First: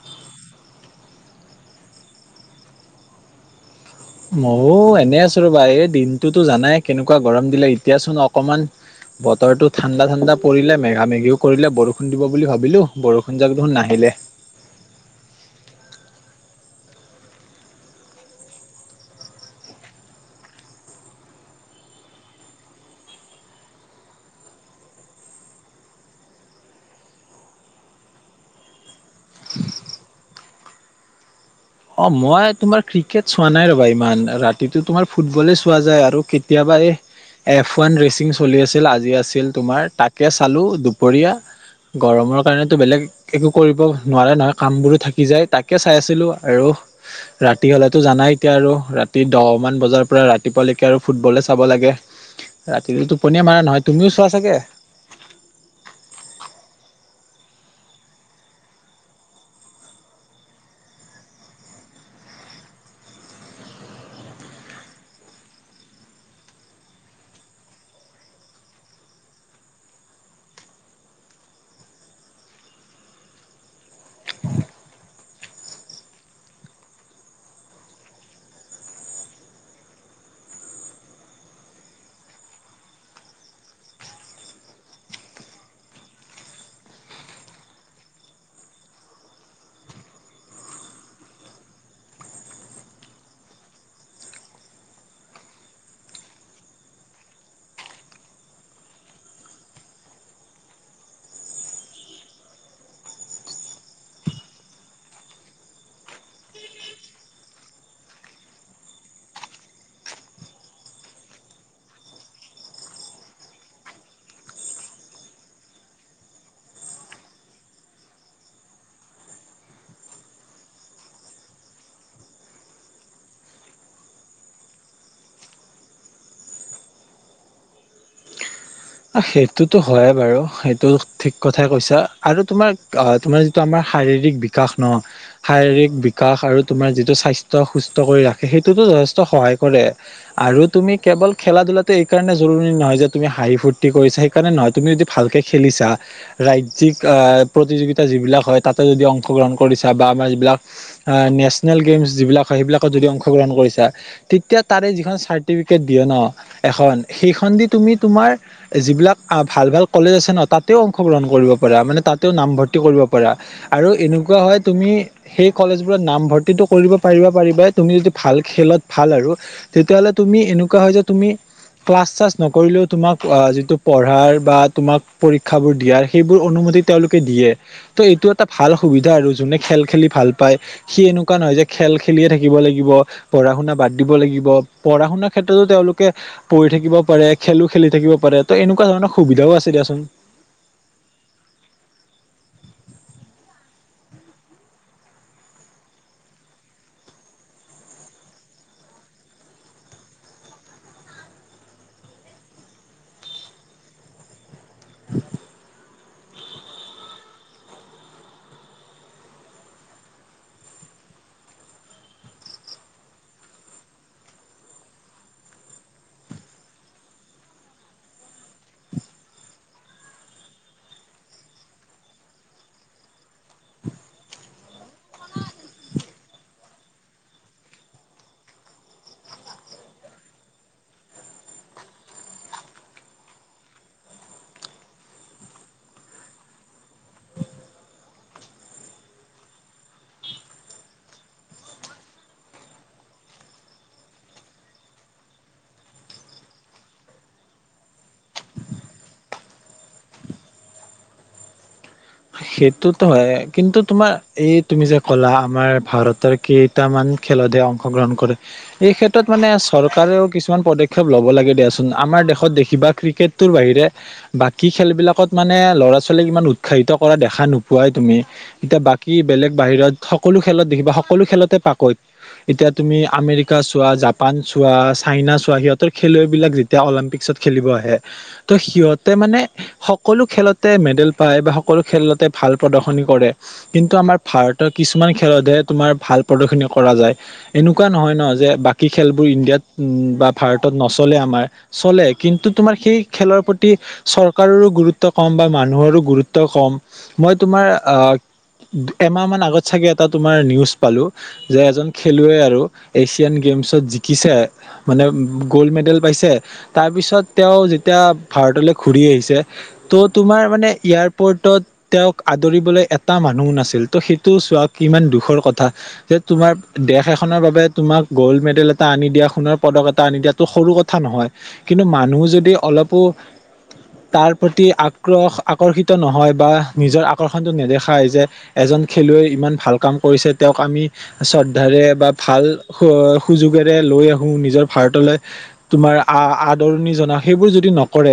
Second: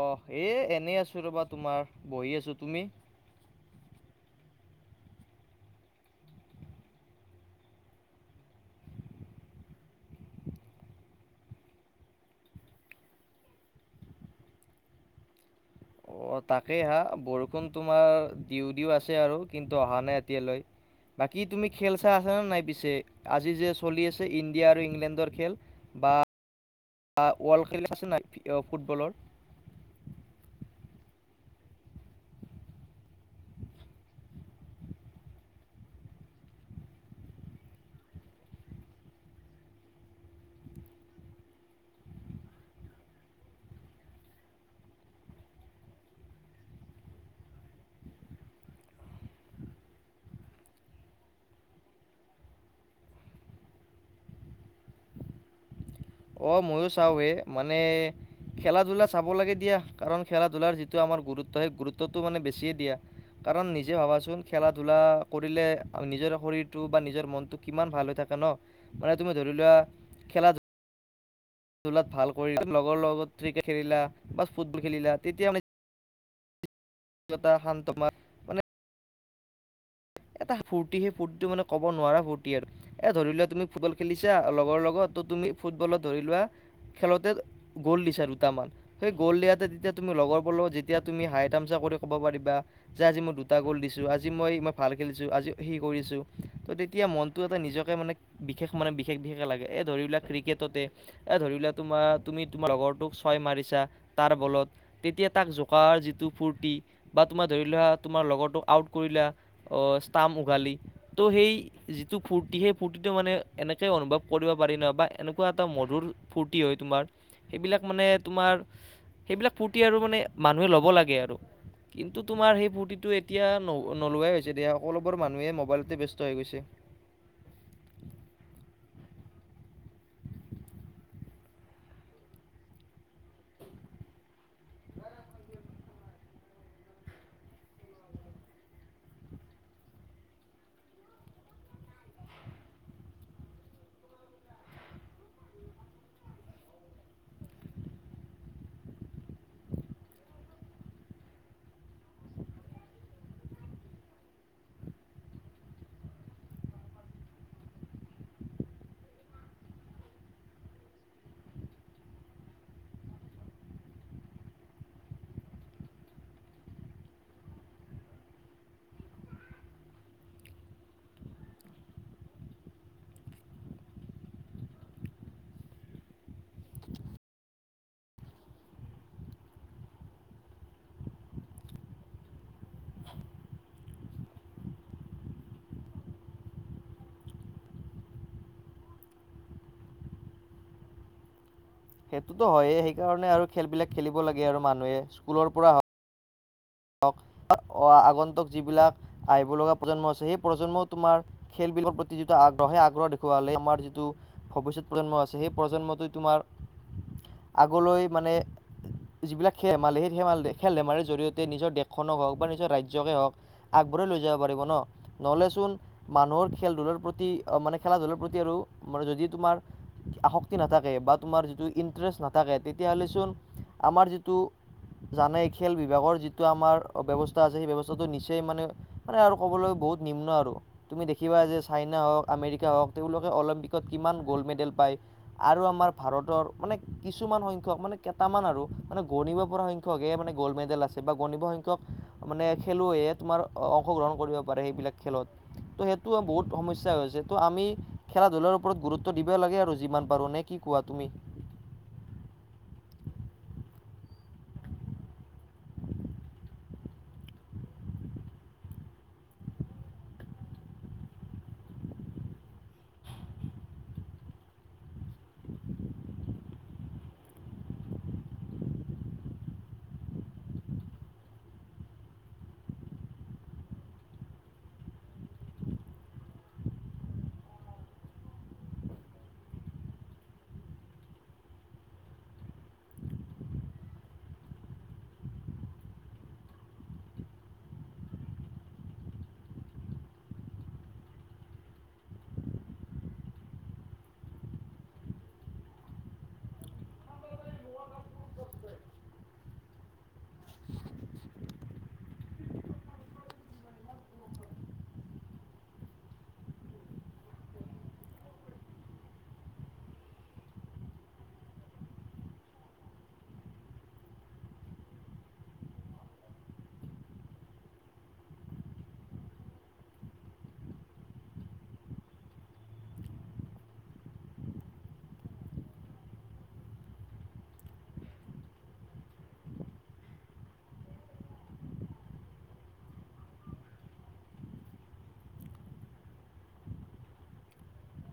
অ এ এনেই আছো ৰবা তোমাৰ বহি আছো তুমি ময় এনে আছো ৰ'বা এই দিনটোতো জানাই কেনেকুৱা গৰম দিলে এতিয়াচোন অকমান বতৰটো ঠাণ্ডা ঠাণ্ডা পৰিলে মেগা মেগিও কৰিলে বৰষুণ দিব বুলি ভাবিলো বৰষুণ যাক দেখোন নাহিলে লে [inaudible] অ তাকেই হা বৰষুণ তোমাৰ দিউ দিও আছে আৰু কিন্তু অহা নাই এতিয়ালৈ বাকী তুমি খেল চাই আছানে নাই পিছে আজি যে চলি আছে ইণ্ডিয়া আৰু ইংলেণ্ডৰ খেল বা ৱৰ্ল্ড খেলচাইচ নাই ফুটবলৰ [inaudible] অ মই তোমাৰ ক্ৰিকেট চোৱা নাই ৰবা ইমান ৰাতিটো তোমাৰ ফুটবলে চোৱা যায় আৰু কেতিয়াবা পায়ে [inaudible] এফ ওৱান ৰেচিং চলি আছিল আজি আছিল তোমাৰ তাকে চালো দুপৰীয়া গৰমৰ কাৰণেতো বেলেগ একো কৰিব নোৱাৰে নহয় কাম বোৰো থাকি যায় তাকে চাই আছিলো আৰু ৰাতি হ'লেতো জানাই এতিয়া আৰু ৰাতি দহ মান বজাৰ পৰা ৰাতিপুৱালৈকে আৰু ফুটবলে চাব লাগে [unintelligible] ৰাতি টোপনীয়ে মৰা নহয় তুমিও চোৱা চাগে অ ময়ো চাও এ মানে খেলা ধূলা চাব লাগে দিয়া কাৰণ খেলা ধূলাৰ যিটো আমাৰ গুৰুত্ব সেই গুৰুত্বটো মানে বেছিয়ে দিয়া [unintelligible] কাৰণ নিজে ভাবাচোন খেলা ধূলা কৰিলে নিজৰ শৰীৰটো বা নিজৰ মনতটো কিমান ভাল হৈ থাকে ন মানে তুমি ধৰি লোৱা খেলা ধোলা? দোলাত ভাল কৰি লগৰ লগত ক্ৰিকেট খেলিলা বা ফুটবল খেলিলা তেতিয়া মানে। [unintelligible] অগ্যতা [unintelligible] হান তোমাৰ মানে। এটা ফূৰ্তি সেই ফূৰ্তিটো মানে কব নোৱাৰা ফূৰ্তি আৰু এ ধৰি লোৱা তুমি ফুটবল খেলিছা লগৰ লগত। ত তুমি ফুটবলত ধৰি লোৱা? খেলতে গ'ল দিছা দুটামান সেই গ'ল দিয়াতে তেতিয়া তুমি লগৰব লগত যেতিয়া তুমি হাই। ক'ব পাৰিবা যে আজি মই দুটা গ'ল দিছো আজি মই। ভাল খেলিছোঁ আজি সেই কৰিছোঁ তো তেতিয়া মনটো এটা নিজকে মানে বিশেষ মানে বিশেষ বিশেষে লাগে। এই ধৰিলোৱা ক্ৰিকেটতে এই ধৰিলোৱা তোমাৰ তুমি তোমাৰ লগৰটোক ছয় মাৰিছা তাৰ বলত। তেতিয়া তাক জোকাৰ যিটো ফূৰ্তি বা তোমাৰ ধৰি লোৱা তোমাৰ লগৰটোক আউট কৰিলা। অ ষ্টাম উঘালি ত' সেই যিটো ফূৰ্তি সেই ফূৰ্তিটো মানে এনেকে অনুভৱ কৰি। ফোৰিব পাৰি বা এনেকোৱা এটা মধুৰ ফূতি হয় তোমাৰ। [unintelligible] সেইবিলাক মানে তোমাৰ সেইবিলাক ফূৰ্তি আৰু মানে মানুহে ল'ব লাগে আৰু। কিন্তু তোমাৰ সেই ফূৰ্তিটো এতিয়া নহয়। নোলোৱাই হৈছে এয়া সকলোবোৰ মানুহে মোবাইলতে ব্যস্ত হৈ গৈছে। [unintelligible] সেইটোতো হয়য়ে বাৰু সেইটো ঠিক কথাই কৈছা আৰু তোমাৰ অ তোমাৰ যিটো আমাৰ শাৰীৰিক। বিকাশ ন শাৰীৰিক বিকাশ আৰু তোমাৰ যিটো স্বাস্থ্য সুস্থ কৰি ৰাখে সেইটোতো যথে। সহায় কৰে আৰু তুমি কেৱল খেলা ধূলা এই কাৰণে জৰুৰী নহয় যে তুমি হাঁহি ফুৰটি। কৰিছা সেইকাৰণে নহয় তুমি যদি ভালকে খেলিছা ৰাজ্যিক আহ প্ৰতিযোগিতা যিবিলাক হয় তাতে। যদি অংশগ্ৰহণ কৰিছা বা আমাৰ যিবিলাক নেচনেল গেমছ যিবিলাক হয় সেইবিলাকত যদি অংশগ্ৰহণ কৰিছা। তেতিয়া তাৰে যিখন চাৰ্টিফিকেট দিয়ে ন এখন সেইখন দি তুমি তোমাৰ। যিবিলাক ভাল ভাল কলেজ আছে ন তাতেও অংশগ্ৰহণ কৰিব পাৰা মানে তাতেও নামভৰ্তি কৰিব পাৰা। আৰু এনেকুৱা হয় তুমি সেই কলেজ বোৰত নামভৰ্তিটো কৰিব পাৰিবা পাৰিবাই তুমি যদি ভাল। খেলত ভাল আৰু তেতিয়া হ'লে তুমি ক্লাচ চালাচ [unintelligible] নকৰিলেও তোমাক। অ যিটো পঢ়াৰ বা তোমাক পৰীক্ষাবোৰ দিয়াৰ সেইবোৰ অনুমতি তেওঁলোকে দিয়ে ত'। [unintelligible] এইটো এটা ভাল সুবিধা আৰু যোনে খেল খেলি ভাল পায় সি এনেকুৱা নহয় যে খেল খেলিয়ে থাকিব লাগিব। পঢ়া শুনা বাদ দিব লাগিব পঢ়া শুনাৰ ক্ষেত্ৰতো তেওঁলোকে পঢ়ি থাকিব পাৰে খেলো খেলি। থাকিব পাৰে ত এনেকুৱা ধৰণৰ সুবিধাও আছে দিয়াচোন। সেইটোতো হয়েই সেইকাৰণে আৰু খেলবিলাক খেলিব লাগে আৰু মানুহে স্কুলৰ পৰা হ। অ আগন্তক যিবিলাক আহিব লগা প্ৰজন্ম আছে সেই প্ৰজন্মও তোমাৰ খেল। বিল প্ৰতি যিটো আগ্ৰহে আগ্ৰ দেখুৱালে আমাৰ যিটো ভৱিষ্যত প্ৰজন্ম আছে সেই প্ৰজন্মটোত? [unintelligible] তোমাৰ আগলৈ মানে যিবিলাক খেল ধেমালি সেই মানে [unintelligible] খেল ধেমালিৰ জৰিয়তে। নিজৰ দেশখনক হওক বা নিজৰ ৰাজ্যকে হওক আগবাঢ়াই লৈ যাব পাৰিব ন নলেচোন মানুহ। খেল ধূলৰ প্ৰতি মানে খেলা ধূলৰ প্ৰতি আৰু মানে যদি তোমাৰ। আসক্তি নাথাকে বা তোমাৰ যিটো ইণ্টাৰেষ্ট নাথাকে তেতিয়াহ'লেচোন আমাৰ যিটো। জানে খেল বিভাগৰ যিটো। আমাৰ ব্যৱস্থা আছে সেই ব্যৱস্থাটো নিচেই মানে মানে আৰু ক'বলৈ বহুত নিম্ন আৰু তুমি দেখিবা। [unintelligible] চাইনা হওক আমেৰিকা হওক তেওঁলোকে অলিম্পিকত কিমান গ'ল্ড মেডেল পায় আৰু আমাৰ ভাৰতৰ। [unintelligible] মানে কিছুমান সংখ্যক মানে কেইটামান আৰু মানে গণিব পৰা সংক মানে গ'ল্ড মেডেল আছে। [unintelligible] বা বহুত সংংখ্যক মানে খেলুৱৈ তোমাৰ অংশগ্ৰহণ কৰিব পাৰে সেইবিলাক খেলত। [unintelligible] ত' সেইটো বহুত সমস্যা হৈছে ত' আমি খেলা ধূলাৰ ওপৰত গুৰুত্ব দিবই লাগে আৰু যিমান পাৰো নে কি। [unintelligible] কোৱা তুমি। [unintelligible] সেইটোতো হয় কিন্তু তোমাৰ এই তুমি যে ক'লা আমাৰ ভাৰতৰ কেইটামান ক্ষে খেলতে অংশগ্ৰহণ কৰে, এই ক্ষেত্ৰত মানে চৰকাৰেও কিছুমান পদক্ষেপ লব লাগে দিয়াচোন আমাৰ দেশত দেখিবা ক্ৰিকেটটোৰ বাহিৰে বাকী খেলবিলাকত মানে ল'ৰা -ছোৱালীক ইমান উৎসাহিত কৰা দেখা নোপোৱাই তুমি, এতিয়া বাকী বেলেগ বাহিৰত সকলো খেলত দেখিবা সকলো খেলতে পাকৈত। এতিয়া তুমি আমেৰিকা চোৱা, জাপান চোৱা, চাইনা চোৱা সিহঁতৰ খেলুৱৈবিলাক যেতিয়া অলিম্পিক খেলিব আহে, ত' সিহতে মানে সকলো খেলতে মেডেল পায় বা স কলো খেলতে ভাল প্ৰদৰ্শনী কৰে, কিন্তু আমাৰ ভাৰতৰ কিছুমান খেলতহে তোমাৰ ভাল প্ৰদৰ্শনী কৰা যায়, এনেকুৱা নহয় ন যে বাকি খেলবোৰ ইণ্ডিয়াত উম বা ভাৰতত নচলে আমাৰ চলে কিন্তু তোমাৰ সেই খেলৰ প্ৰতি চৰকাৰৰো গুৰুত্ব কম বা মানুহৰো গুৰু ত কম, মই তোমাৰ আহ এমাহ মান আগত চাগে এটা তোমাৰ নিউজ পালো যে এজন খেলুৱৈ আৰু এছিয়ান গে এমচত জিকিছে, মানে গ'ল্ড মেডেল পাইছে, তাৰপিছত তেওঁ যেতিয়া ভাৰ লৈ ঘূৰি আহিছে, ত তোমাৰ মানে ইয়াৰ পৰ্টত তেওঁক আদৰিবলৈ এটা মানুহ নাছিল, ত' সেইটো চোৱা ইমান দুখৰ কথা তোমাৰ দেশ এখনৰ বাবে তোমাক গ'ল্ড মেডেল এটা আনি দিয়া সোণৰ পদক এটা আনি দিয়াটো সৰু কথা ন হয় কিন্তু মানুহ যদি অলপো, তাৰ প্ৰতি আগ্ৰহ আকৰ্ষি ত নহয় বা নিজৰ আকৰ্ষণটো নেদেখাই যে এজন খেলুৱৈ ইমান ভাল কাম কৰিছে, তেওঁক আমি শ্ৰদ্ধাৰে বা ভাল সু -সুযোগেৰে লৈ আহো নিজৰ ভাৰতলৈ। তোমা আ আদৰণি জনোৱা সেইবোৰ যদি নকৰে,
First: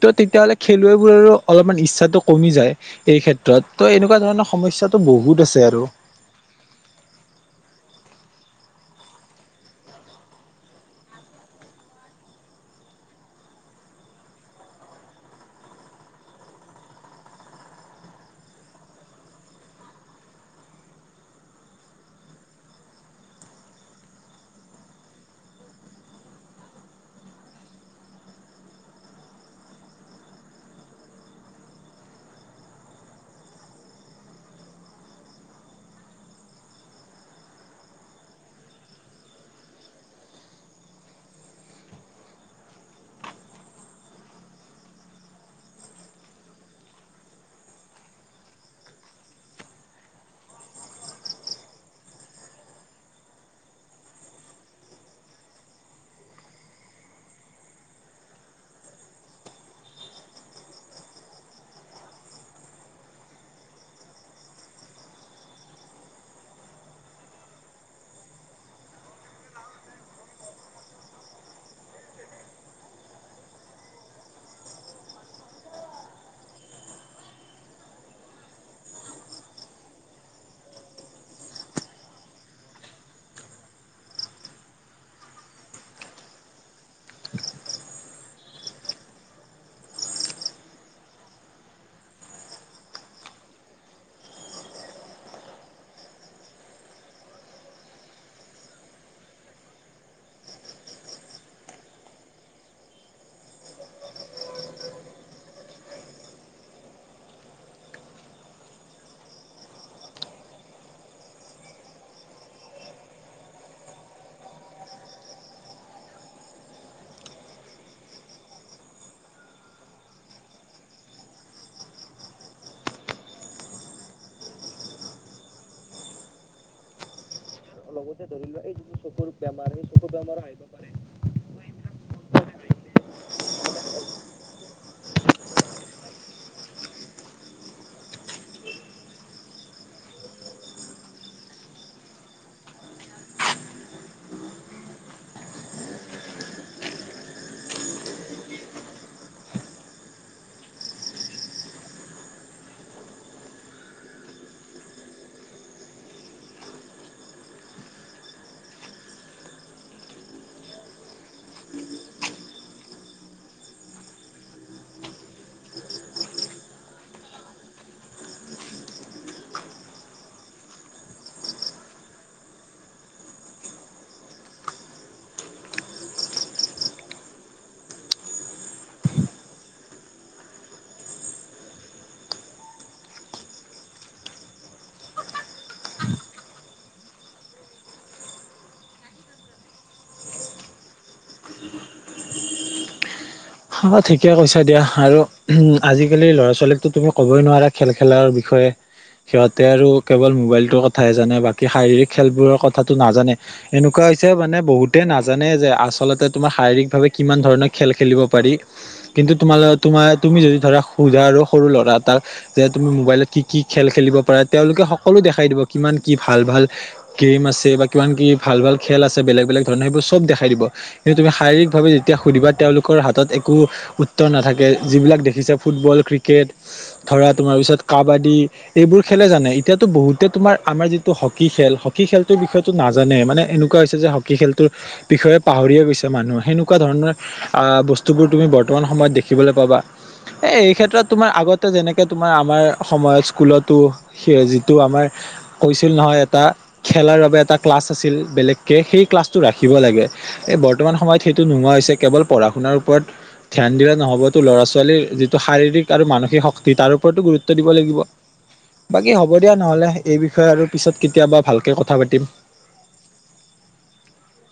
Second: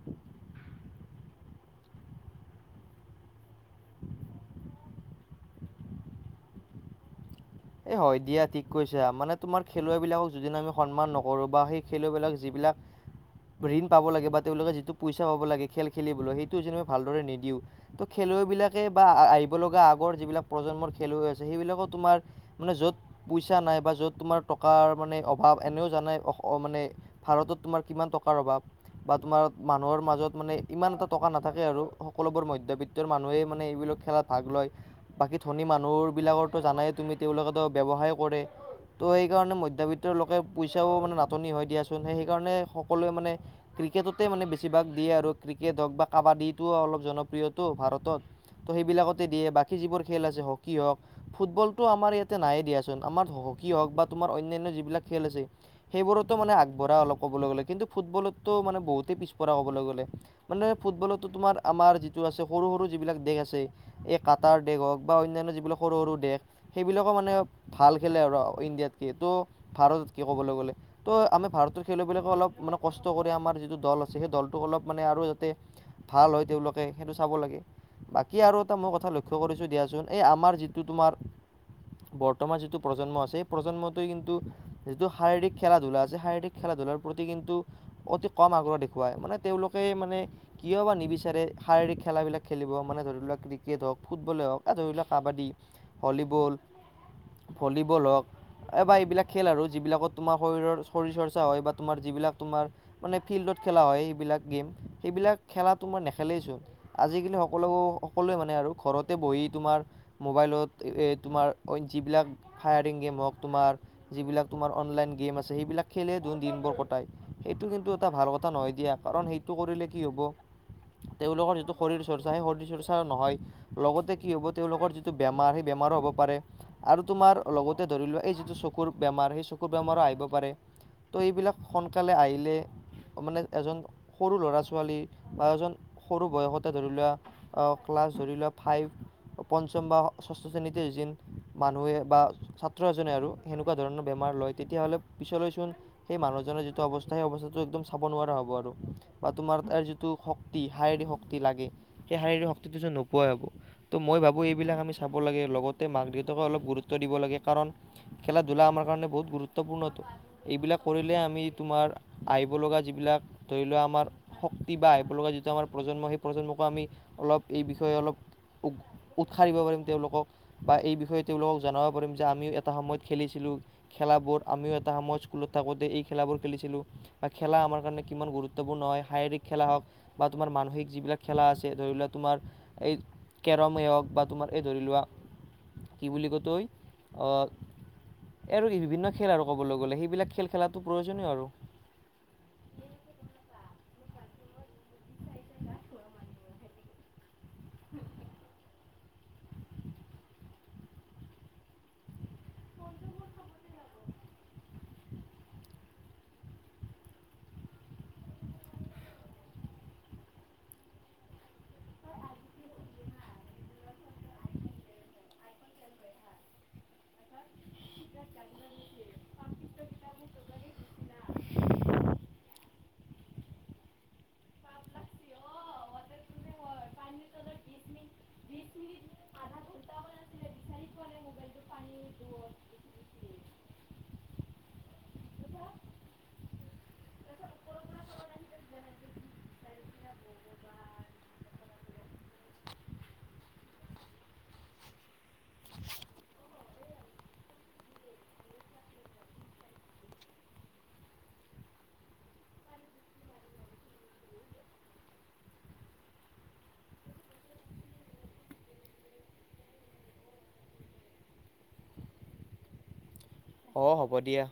ত তেতিয়াহলে খেলুৱৈবোৰৰো অলপমান ইচ্ছা ত কমি যায়, এই ক্ষেত্ৰত ত' এনেকুৱা ধৰণৰ সমস্যাটো বহুত আছে আৰু। [inaudible] এ হয় দিয়া ঠিক কৈছা মানে তোমাৰ খেলুৱৈ বিলাকক যদি আমি সন্মান নকৰো বা সেই খেলুৱৈ বিলাক যিবিলাক [inaudible] ঋণ পাব লাগে বা তেওঁলোকে যিটো পইচা পাব লাগে খেল খেলিবলৈ সেইটো যেনেবা ভালদৰে নিদিওঁ, ত' খে খেলুৱৈবিলাকে বা আ আহিব লগা আগৰ যিবিলাক প্ৰজন্মৰ খেলুৱৈ আছে, সেইবিলাকো তোমাৰ মানে য'ত পইচা নাই বা য'ত তোমাৰ টকাৰ মানে অভাৱ এনেও জানাই অ মানে ভাৰতত তোমাৰ কিমান টকাৰ অভাৱ। বা তোমাৰ মানুহৰ মাজত মানে ইমান এটা টকা নাথাকে আৰু, সকলোবোৰ মধ্যবিত্তৰ মানুহে মানে এইবিল খেলাত ভাগ লয়, বাকি ধনী মানুহবিলাকৰটো জানাই তুমি তেওঁলোকেতো ব্যৱসায় কৰে। ত' সেইকাৰণে মধ্যবিত্তৰ লোকে পইচাও মানে নাটনি হয় দিয়াচোন, সেইকাৰণে সকলোৱে মানে ক্ৰিকেটতে মানে বেছিভাগ দিয়ে আৰু ক্ৰিকেট হওক বা কাবাডীটো অলপ জনপ্ৰিয়তটো ভাৰতত। ত' সেইবিলাকতে দিয়ে, বাকী যিবোৰ খেল আছে হকী হওক, ফুটবল টো আমাৰ ইয়াতে নাই দিয়াচোন, আমাৰ হকী হওক বা তোমাৰ অন্যান্য যিবিলাক খেল আছে, সেইবোৰতো মানে আগ বঢ়া আৰু কবলৈ গলে, কিন্তু ফুটবলটো বহুতো পিছপৰা কবলৈ গলে, মানে ফুটবলটো তোমাৰ আমাৰ যিটো আছে সৰু -সৰু যিবিলাক দেশ আছে, এই কাটাৰ দেশ হওক বা অন্যন্য যিবিলাক সৰু -সৰু দেশ সেইবিলাকো মানে ভাল খেলে আৰু ইণ্ডিয়াত কে ত' ভাৰতত কে ক'বলৈ গলে ত' আমি ভাৰতৰ খেলুৱৈ বিলাকে অলপ মানে কষ্ট কৰি আমাৰ যিটো দল আছে, সেই দলটোক অলপ মানে আৰু যাতে ভাল হয় তেওঁলোকে সেইটো চাব লাগে, বাকী আৰু এটা মই কথা লক্ষ্য কৰিছো দিয়াচোন এই আমাৰ যিটো তোমাৰ [inaudible] বৰ্তমান যিটো প্ৰজন্ম আছে, এই প্ৰজন্মটোৱে কিন্তু যিটো শাৰীৰিক খেলা ধূলা আছে, শাৰীৰিক খেলা ধূলাৰ প্ৰতি কিন্তু অতি কম আগ্ৰহ দেখুৱাই, মানে তেওঁলোকে মানে কিয় বা নিবিচাৰে শাৰীৰিক খেলাবিলাক খেলিব, মানে ধৰি লোৱা ক্ৰিকেট হওক, ফুটবলে হওক আৰু ধৰি লোৱা কাবাডী ভলীবল, ভলীবল হওক। এইবা এইবিলাক খেল আৰু যিবিলাকত তোমাৰ শৰীৰৰ শৰীৰ চৰ্চা হয় বা তোমাৰ যিবিলাক তোমাৰ মানে ফিল্ডত খেলা হয় সেইবিলাক গেম, সেইবিলাক খেলাটো তোমাৰ নেখেলেইচোন, আজিকালি সকলো- সকলোৱে মানে আৰু ঘৰতে বহি তোমাৰ মোবাইলত এ তোমাৰ যিবিলাক ফায়াৰিং গেম হওক, তোমাৰ যিবিলাক তোমাৰ অনলাইন গেম আছে, সেইবিল খেলে দিনবোৰ কটাই, সেইটো কিন্তু এটা ভাল কথা নহয় দিয়া, কাৰণ সেইটো কৰিলে কি হ'ব তেওঁলোকৰ যিটো শৰীৰ চৰ্চা সেই শৰীৰ চৰ্চা নহয় লগতে কি হব তেওঁলোকৰ যিটো বেমাৰ সেই বেমাৰো হব পাৰে আৰু তোমাৰ লগত তে ধৰি লোৱা এই যিটো চকুৰ বেমাৰ সেই চকুৰ বেমাৰো আহিব পাৰে, তহ' এইবিলাক সোনকালে আহিলে মানে এজন সৰু ল'ৰা ছোৱালী বা এজন সৰু বয়সতে ধৰি লোৱা আহ ক্লাছ ধৰি লোৱা ফাইভ পঞ্চম বা ষষ্ঠ শ্ৰেণীতে হৈছিল, মানুহে বা ছাত্ৰ এজনে আৰু সেনেকোৱা ধৰণৰ বেমাৰ লয় তেতিয়াহলে পিছলৈ চোন সেই মানুহজনৰ যিটো অৱস্থা সেই অৱস্থাটো একদম চাব নোৱাৰা হ'ব আৰু, বা তোমাৰ তাৰ যিটো শক্তি শাৰীৰিক শক্তি লাগে। সেই শাৰীৰিক শক্তিটো চোন নোপাৱাই হ'ব। ত মই ভাবো এইবিলাক আমি চাব লাগে লগতে মাক দেউতাকে অলপ গুৰুত্ব দিব লাগে কাৰণ খেলা ধূলা আমাৰ কাৰণে বহুত গুৰুত্বপূৰ্ণ। এইবিলাক কৰিলে আমি তোমাৰ আহিব লগা যিবিলাক ধৰি লোৱা আমাৰ শক্তি বা আহিব লগা যিটো আমাৰ প্ৰজন্ম। সেই প্ৰজন্মকো আমি অলপ এই বিষয়ে অলপ উগ উৎসাহ দিব পাৰিম। তেওঁলোকক বা এই বিষয়ে তেওঁলোকক জনাব পাৰিম যে আমিও এটা সময়ত খেলিছিলোঁ। খেলাবোৰ আমিও এটা এটা সময় স্কুলত থাকোতে এই খেলাবোৰ খেলিছিলো বা খেলা আমাৰ কাৰণে কিমান গুৰুত্বপূৰ্ণ হয়। শাৰীৰিক খেলা হওক বা তোমাৰ মানসিক যিবিলাক খেলা আছে ধৰি লোৱা তোমাৰ এই কেৰমেই হওক বা তোমাৰ এই ধৰি লোৱা কি বুলি ক' তই? আৰু বিভিন্ন খেল আৰু ক'বলৈ গলে, সেইবিলাক খেল খেলাটো প্ৰয়োজনীয় আৰু। অ ঠিকে কৈছা দিয়া আৰু আজিকালি ল'ৰা ছোৱালীকতো তুমি ক'বই নোৱাৰা খেল খেলাৰ বিষ য়ে। সিহঁতে আৰু কেৱল মোবাইলটোৰ কথা হে জানে। বাকী শাৰীৰিক খেলবোৰৰ কথাটো নাজানে। এনেকোৱা পাইছে মানে বহুতে নাজানে যে আচলতে তোমাৰ শাৰীৰিক ভাৱে কিমান ধৰণৰ খেল খেলিব পাৰি। কিন্তু তোমা লগত তোমাৰ তুমি যদি ধৰা হুজা আৰু লৰা এটাক যে তুমি মোবাইলত কি কি খেল খেলিব পাৰা, তেওঁলোকে সকলো দেখাই দিব কিমান কি ভাল ভাল গেম আছে বা কিমান কি ভাল ভাল খেল আছে বেলেগ বেলেগ ধৰণৰ সেবোৰ চব দেখাই দিব। কিন্তু তুমি শাৰীকভাৱে যেতিয়া সুধিবা তেওঁলোকৰ হাত ত একো উত্তৰ নাথাকে। যিবিলাক দেখিছে ফুটবল, ক্ৰিকেট ধৰা তোমাৰ পিছত কাবাডী এইবোৰ খেলে জানে। এতিয়াতো বহুতে তোমাৰ আমাৰ যিটো হকী খেল হকী খেলটোৰ বিষয়েটো নাজানে মানে এনেকোৱা হৈছে যে হকী খেল তো বিষয়ে পাহৰিয়ে গৈছে মানুহ। সেনেকোৱা ধৰণৰ আহ বস্তুবোৰ তুমি বৰ্তমান সময়ত দেখিবলৈ পাবা। এ এই ক্ষেত্ৰত তোমাৰ আগতে যেনেকে তোমাৰ আমাৰ সময়ত স্কুলতো যিটো আমাৰ কৈছিল নহয় এটা খেলা এটাৰ বাবে এটা ক্লাছ আছিল বেলেগকে সেই ক্লাছটো ৰাখিব লাগে। এ বৰ্তমান সময়ত সেইটো নোহোৱা হৈছে কেৱল পঢ়া শুনাৰ ওপৰত ধ্যান দিলে নহবতো ল'ৰা ছোৱালীৰ যিটো শাৰীৰিক আৰু মানসিক শক্তি তাৰ ওপৰতো গুৰুত্ব দিব লাগিব। বাকী হ'ব দিয়া নহ'লে এই বিষয়ে আৰু পিছত কেতিয়াবা ভালকে কথা পাতিম। অ হ'ব দিয়া।